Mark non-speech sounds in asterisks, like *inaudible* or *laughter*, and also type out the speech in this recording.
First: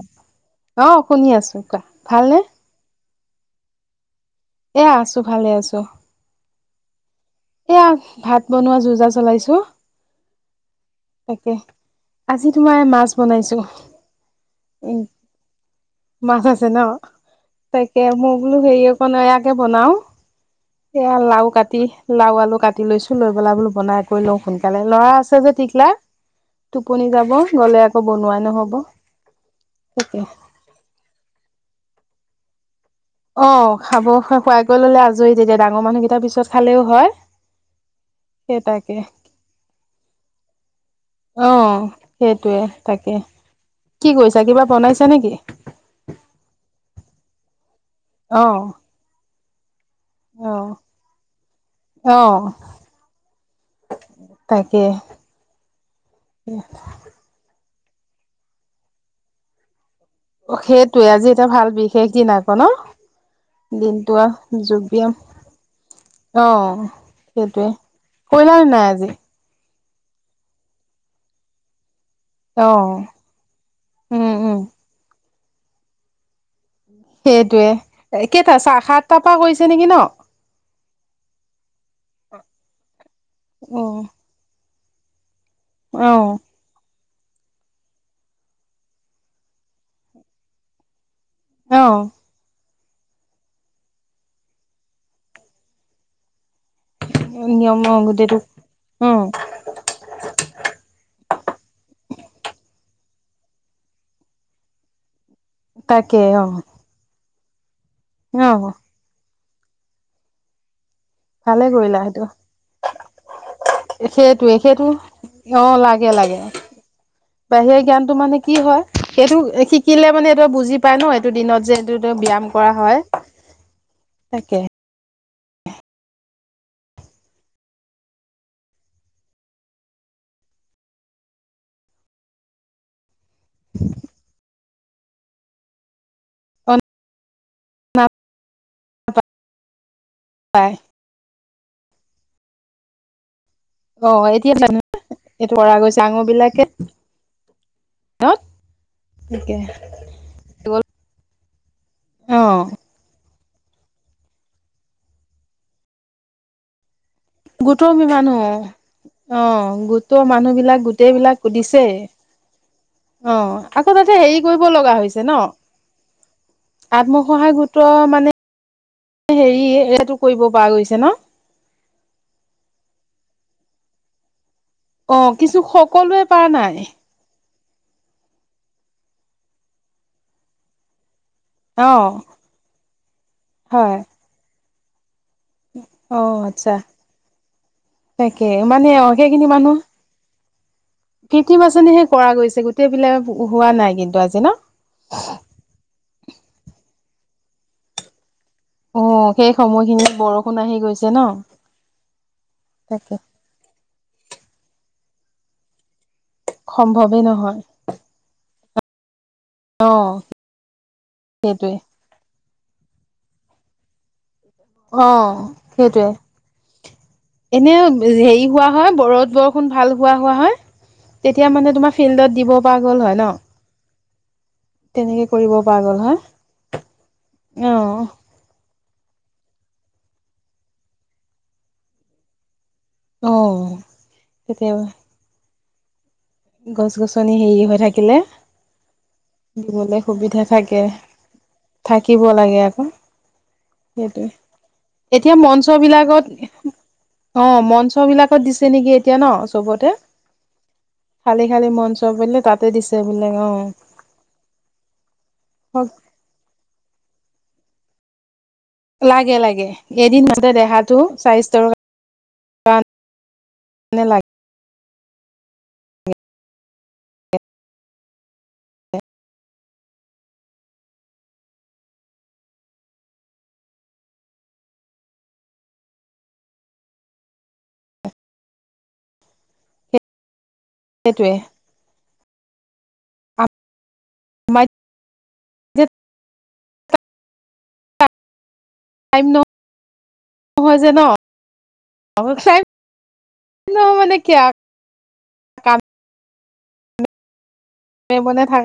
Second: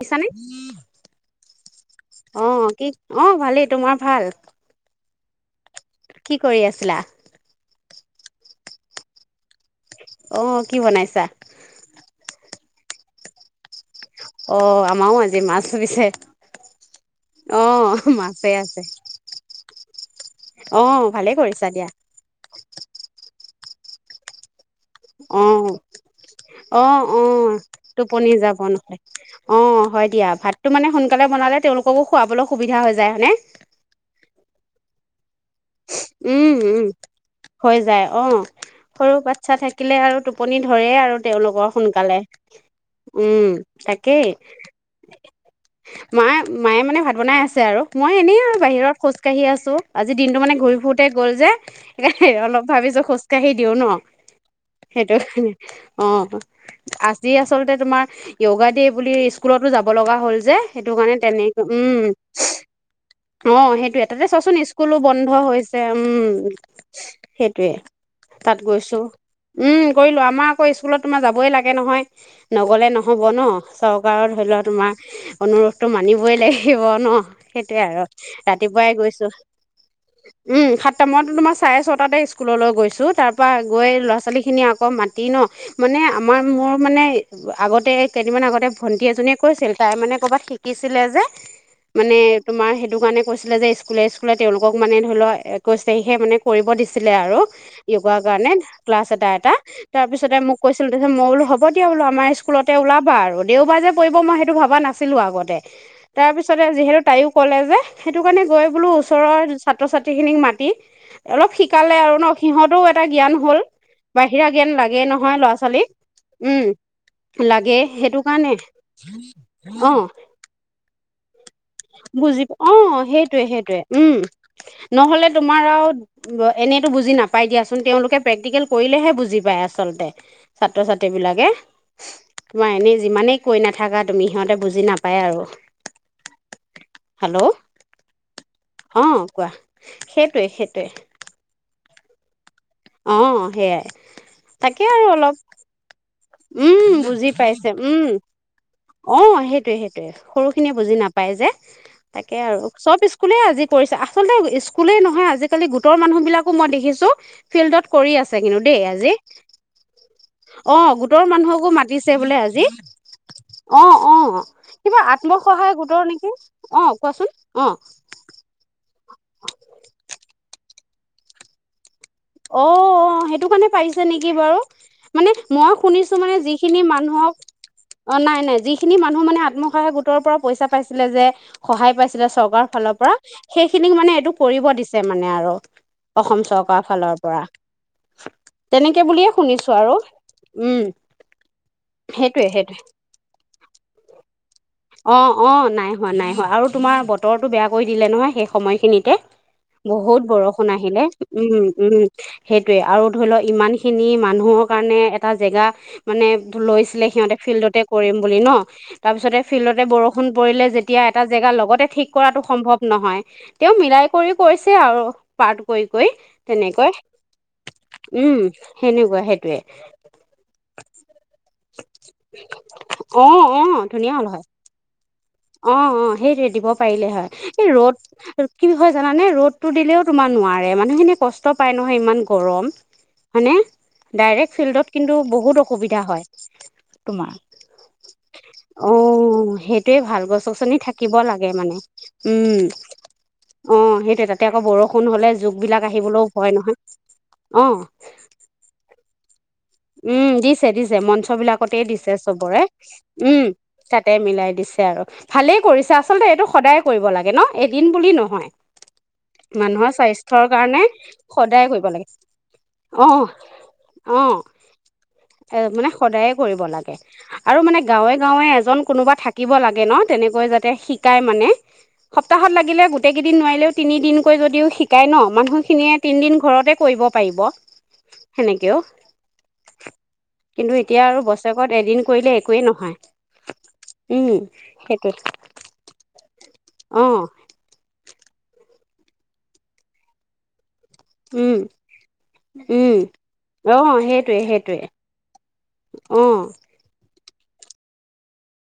শুনিছানে অঁ শুনি আছো কোৱা ভালনে অঁ ভালেই তোমাৰ ভাল এয়া আছো ভালে আছো কি কৰি আছিলা এয়া ভাত বনোৱা যোজা চলাইছো অ' কি বনাইছা তাকে আজি তোমাৰ মাছ বনাইছো অঁ উ আমাৰো আজি মাছ পিছে মাছ আছে ন তাকে অঁ মই মাছে বোলো হেৰি আছে অকণ এয়াকে বনাও অ' এয়া ভালে লাও কৰিছা কাটি দিয়া আলু কাটি লৈছো লৈ পেলাই বোলো বনাই কৰি লওঁ সোনকালে ল'ৰা আছে যে অঁ টিকলা অঁ টোপনি যাব অঁ গ'লে আকৌ টোপনি বনোৱাই যাব নহ'ব নহলে অঁ হয় তাকে দিয়া ভাতটো মানে সোনকালে বনালে তেওঁলোক তেওলোককো খুৱাবলৈ সুবিধা হয় অঁ খাব খুৱাই কৰি ল'লে আজৰি তেতিয়া ডাঙৰ মানুহকেইটাৰ পিছত উম খালেও উম হয় হৈ যায় অঁ সেই তাকে সৰু বাচ্ছা থাকিলে আৰু টোপনি ধৰে আৰু অ তেওঁলোকৰ সোনকালে সেইটোৱে তাকে উম কি তাকেই কৰিছা কিবা বনাইছা নেকি মায়ে মায়ে মানে ভাত বনাই আছে আৰু মই এনে আৰু অ', বাহিৰত খোজকাঢ়ি আছো আজি দিনটো মানে অ', ঘূৰি ফুৰোতে গ'ল যে সেইকাৰণে অ', অলপ ভাবিছো খোজকাঢ়ি দিও ন তাকে। সেইটো কাৰণে অঁ আজি আচলতে তোমাৰ য়োগা দে বুলি স্কুলটো যাব যাব লগা হ'ল যে সেইটো সেইটোৱে কাৰণে আজি এটা তেনেকে ভাল উম বিশেষ দিন আকৌ ন? অঁ সেইটোৱেই দিনটো তাতে আৰু চোৱাচোন যোগ স্কুলো ব্যায়াম বন্ধ উম অ', সেইটোৱে কৰিলা তাত নে নাই গৈছো আজি? উম কৰিলোঁ আমাৰ আকৌ স্কুলত তোমাৰ যাবই লাগে নহয় নগলে অ', নহব ন উম, চৰকাৰৰ ধৰি উম, লোৱা তোমাৰ অনুৰোধটো মানিবই লাগে সেইটোয়ে কেইটা চা ৰাতিপুৱাই সাতটাৰ গৈছো পৰা কৰিছে নেকি ন উম সাতটা মইতো তোমাৰ চাৰে ছয়টাতে স্কুললৈ গৈছো তাৰ পৰা গৈ অ', ল'ৰা ছোৱালী খিনি আকৌ আকৌ মাতি ন মানে অ', আমাৰ মোৰ মানে আগতে কেইদিনমান আগতে ভন্টি এজনীয়ে কৈছিল তাই মানে কৰ'ৰবাত শিকিছিলে যে অ', মানে তোমাৰ স সটো কাৰণে কৈছিলে যে স্কুলে স্কুলে তেওঁলোকক মানে ধ লোৱা একৈশ তাৰিখে মানে কৰিব দিছিলে আৰু নিয়ম অ', য়োগাৰ গোটেইটো কাৰণে ক্লাছ উম, এটা এটা তাৰপিছতে মোক কৈছিল তপি মই বোলো হ'ব দিয়া বোলো আমাৰ স্কুলতে ওল া আৰু দেওবাৰ যে পৰিব মই সেইটো ভবা নাছিলো আগত তাকে তাৰ অ', পিছতে যিহেতু তাইও কলেজে সেইটো কাৰণে গৈ অ', বোলো ওচৰৰ ছাত্ৰ ছাত্ৰীখিনিক মাতি অলপ ভালে শিকালে কৰিলা আৰু সেইটো। ন সিহঁতেও এটা জ্ঞান হ'ল বাহিৰা সেইটোৱে জ্ঞান সেইটো লাগেই নহয় ল'ৰা অ', ছোৱালীক লাগে লাগে উম বাহিৰা লাগে জ্ঞানটো সেইটো মানে কি কাৰণে হয় সেইটো আহ শিকিলে মানে এইটো বুজি পাই ন দিনত যে এইটো ব্যায়াম বুজি কৰা অ হয় সেইটয়ে সেইটয়ে উম তাকে নহ'লে তোমাৰ এনে ব নাপ দিয়াোনলোকে প্ৰে্টিক কৰিলেে ব প আচল ছাত্ৰ ছাত্ৰী বিাকে এনে যি কৈ নাথাকা তুমি সিহঁতে বুজি নাপায় আৰু অ হেল্ল' হ কোৱা সেইটোৱে পাই সেইটয়ে অ অ এতিয়া জানো এইটো অৰা গৈছে আঙুৰ উম বুজি পাইছে উম অ তাকে সেইটয়ে সেইটয়ে সৰু খিনিয়ে বুজি নাপায় পাই যে তাকে অ আৰু চব স্কুলে আজি কৰিছে আচলতে স্কুলেই নহয় আজিকালি গোটৰ মানুহ বিিলাকো মই দেখিছো গোটৰ মানুহ অ গোটৰ মানুহ বিলাক অঁ গোটৰ গোটেইবলাক মানুহকো দিছে মাতিছে বোলে আজি অ আকৌ তাতে হেৰি কৰিব লগা কিবা হৈছে ন আত্মসহায় গোটৰ নেকি অ কোৱাচোন আত্মসহায় অ গোত মানে হেৰি এইটো কৰিব পাৰ গৈছে ন অ সেইটো কাৰণে পাৰিছে নেকি বাৰু অ মানে কিছু মই শুনিছো সকলোৱে মানে পৰা নাই যিখিনি মানুহক অ নাই নাই যিখিনি মানুহ মানে আত্মসহায়ক গোটৰ পৰা পইচা পাইছিলে যে অ সহায় পাইছিলে চৰকাৰৰ ফালৰ পৰা সেইখিনিক হয় মানে এইটো কৰিব দিছিল মানে আৰু অ অসম আচ্ছা চৰকাৰৰ ফালৰ পৰা তাকে মানে তেনেকে অ বুলিয়ে সেইখিনি শুনিছো মানুহ আৰু উম কীৰ্তি বাচনিহে কৰা সেইটোৱে গৈছে সেইটোৱে গোটেই বিলাক হোৱা নাই কিন্তু আজি ন। অ-অ নাই হোৱা নাই হোৱা আৰু তোমাৰ বতৰটো বেয়া কৰি দিলে নহয় শেষ সময় অ খিনিতে সেই সময়খিনি বহুত বৰষুণ আহি আহিলে গৈছে ন উ-উ সেইটোয়ে আৰু তাকে ধৰি লও ইমান, খিনি মানুহৰ কাৰণে এটা জেগা মানে লৈছিলে সম্ভৱেই সিহঁতে নহয়। ফিল্ডতে কৰিম বুলি ন। তাৰপিছতে ফিল্ডতে অ বৰষুণ পৰিলে যেতিয়া এটা জেগা সেইটোৱে লগতে ঠিক কৰাটো, সম্ভৱ নহয় তেওঁ মিলাই কৰি, কৰিছে আৰু অ পাৰ্ট কৰি কৰি তেনেকৈ সেইটোৱে এনে উম হেৰি হোৱা হয় সেনেকুৱা ৰদ সেইটোৱে বৰষুণ ভাল হোৱা-হোৱা হয় তেতিয়া মানে তোমাৰ ফিল্ডত দিব পৰা গ'ল হয় ন। ধুনীয়া হল হয়। তেনেকে কৰিব পৰা গ'ল অ-অ হয় সেই দিব পাৰিলে হয় এই অ ৰ'দ কি হয় জানে ৰ'দতো দিলেও তোমাৰ নোৱাৰে মানুহখিনি কষ্ট পাই নহয় ইমান গৰম। অ হয়নে ডাইৰে তেতিয়া ফিল্ডত কিন্তু বহুত অসুবিধা হয়। গছ তোমাৰ গছনি হেৰি হৈ থাকিলে অ' সেইটোৱে দিবলৈ ভাল সুবিধা, গছ গছনি থাকে থাকিব লাগে মানে থাকিব লাগে উম আকৌ অ সেইটোৱে তাতে আকৌ বৰষুণ হলে এতিয়া যুগ মঞ্চ বিলাক আহিবলৈও বিলাকত ভয় নহয় অ। মঞ্চ বিলাকত দিছে নেকি এতিয়া ন চবতে উম দ দিছে-দিছে মঞ্চ খালি খালি বিলাকতেই মঞ্চ দিছে বোলে চবৰে তাতে দিছে বোলে উম অ তাতে মিলাই দিছে আৰু ভালেই কৰিছে আচলতে এইটো সদায় কৰিব লাগে ন। এদিন বুলি নহয়, লাগে লাগে মানুহৰ এদিন স্বাস্থ্যৰ মাতে কাৰণে দেহাটো স্বাস্থ্যৰ সদায় কৰিব লাগে কাৰণে লাগে অহ-অহ। এ মানে সদায়ে কৰিব লাগে আৰু মানে গাঁৱে-গাঁৱে এজন কোনোবা থাকিব লাগে ন তেনেকৈ যাতে শিকাই মানে সপ্তাহত লাগিলে গোটেই কেইদিন নোৱাৰিলেও তিনিদিনকৈ যদিও শিকায় ন মানুহখিনিয়ে তিনিদিন ঘৰতে কৰিব পাৰিব সেনেকেও। কিন্তু এতিয়া আৰু সেইটোৱে বছৰেকত এদিন কৰিলে, একোৱেই নহয় উম সেইটো। যেত অহ, ন *unintelligible* টাইম উম-উম অহ নহয় মানে কি সেইটয়ে-সেইটয়ে, কামে অ মে মনত থাক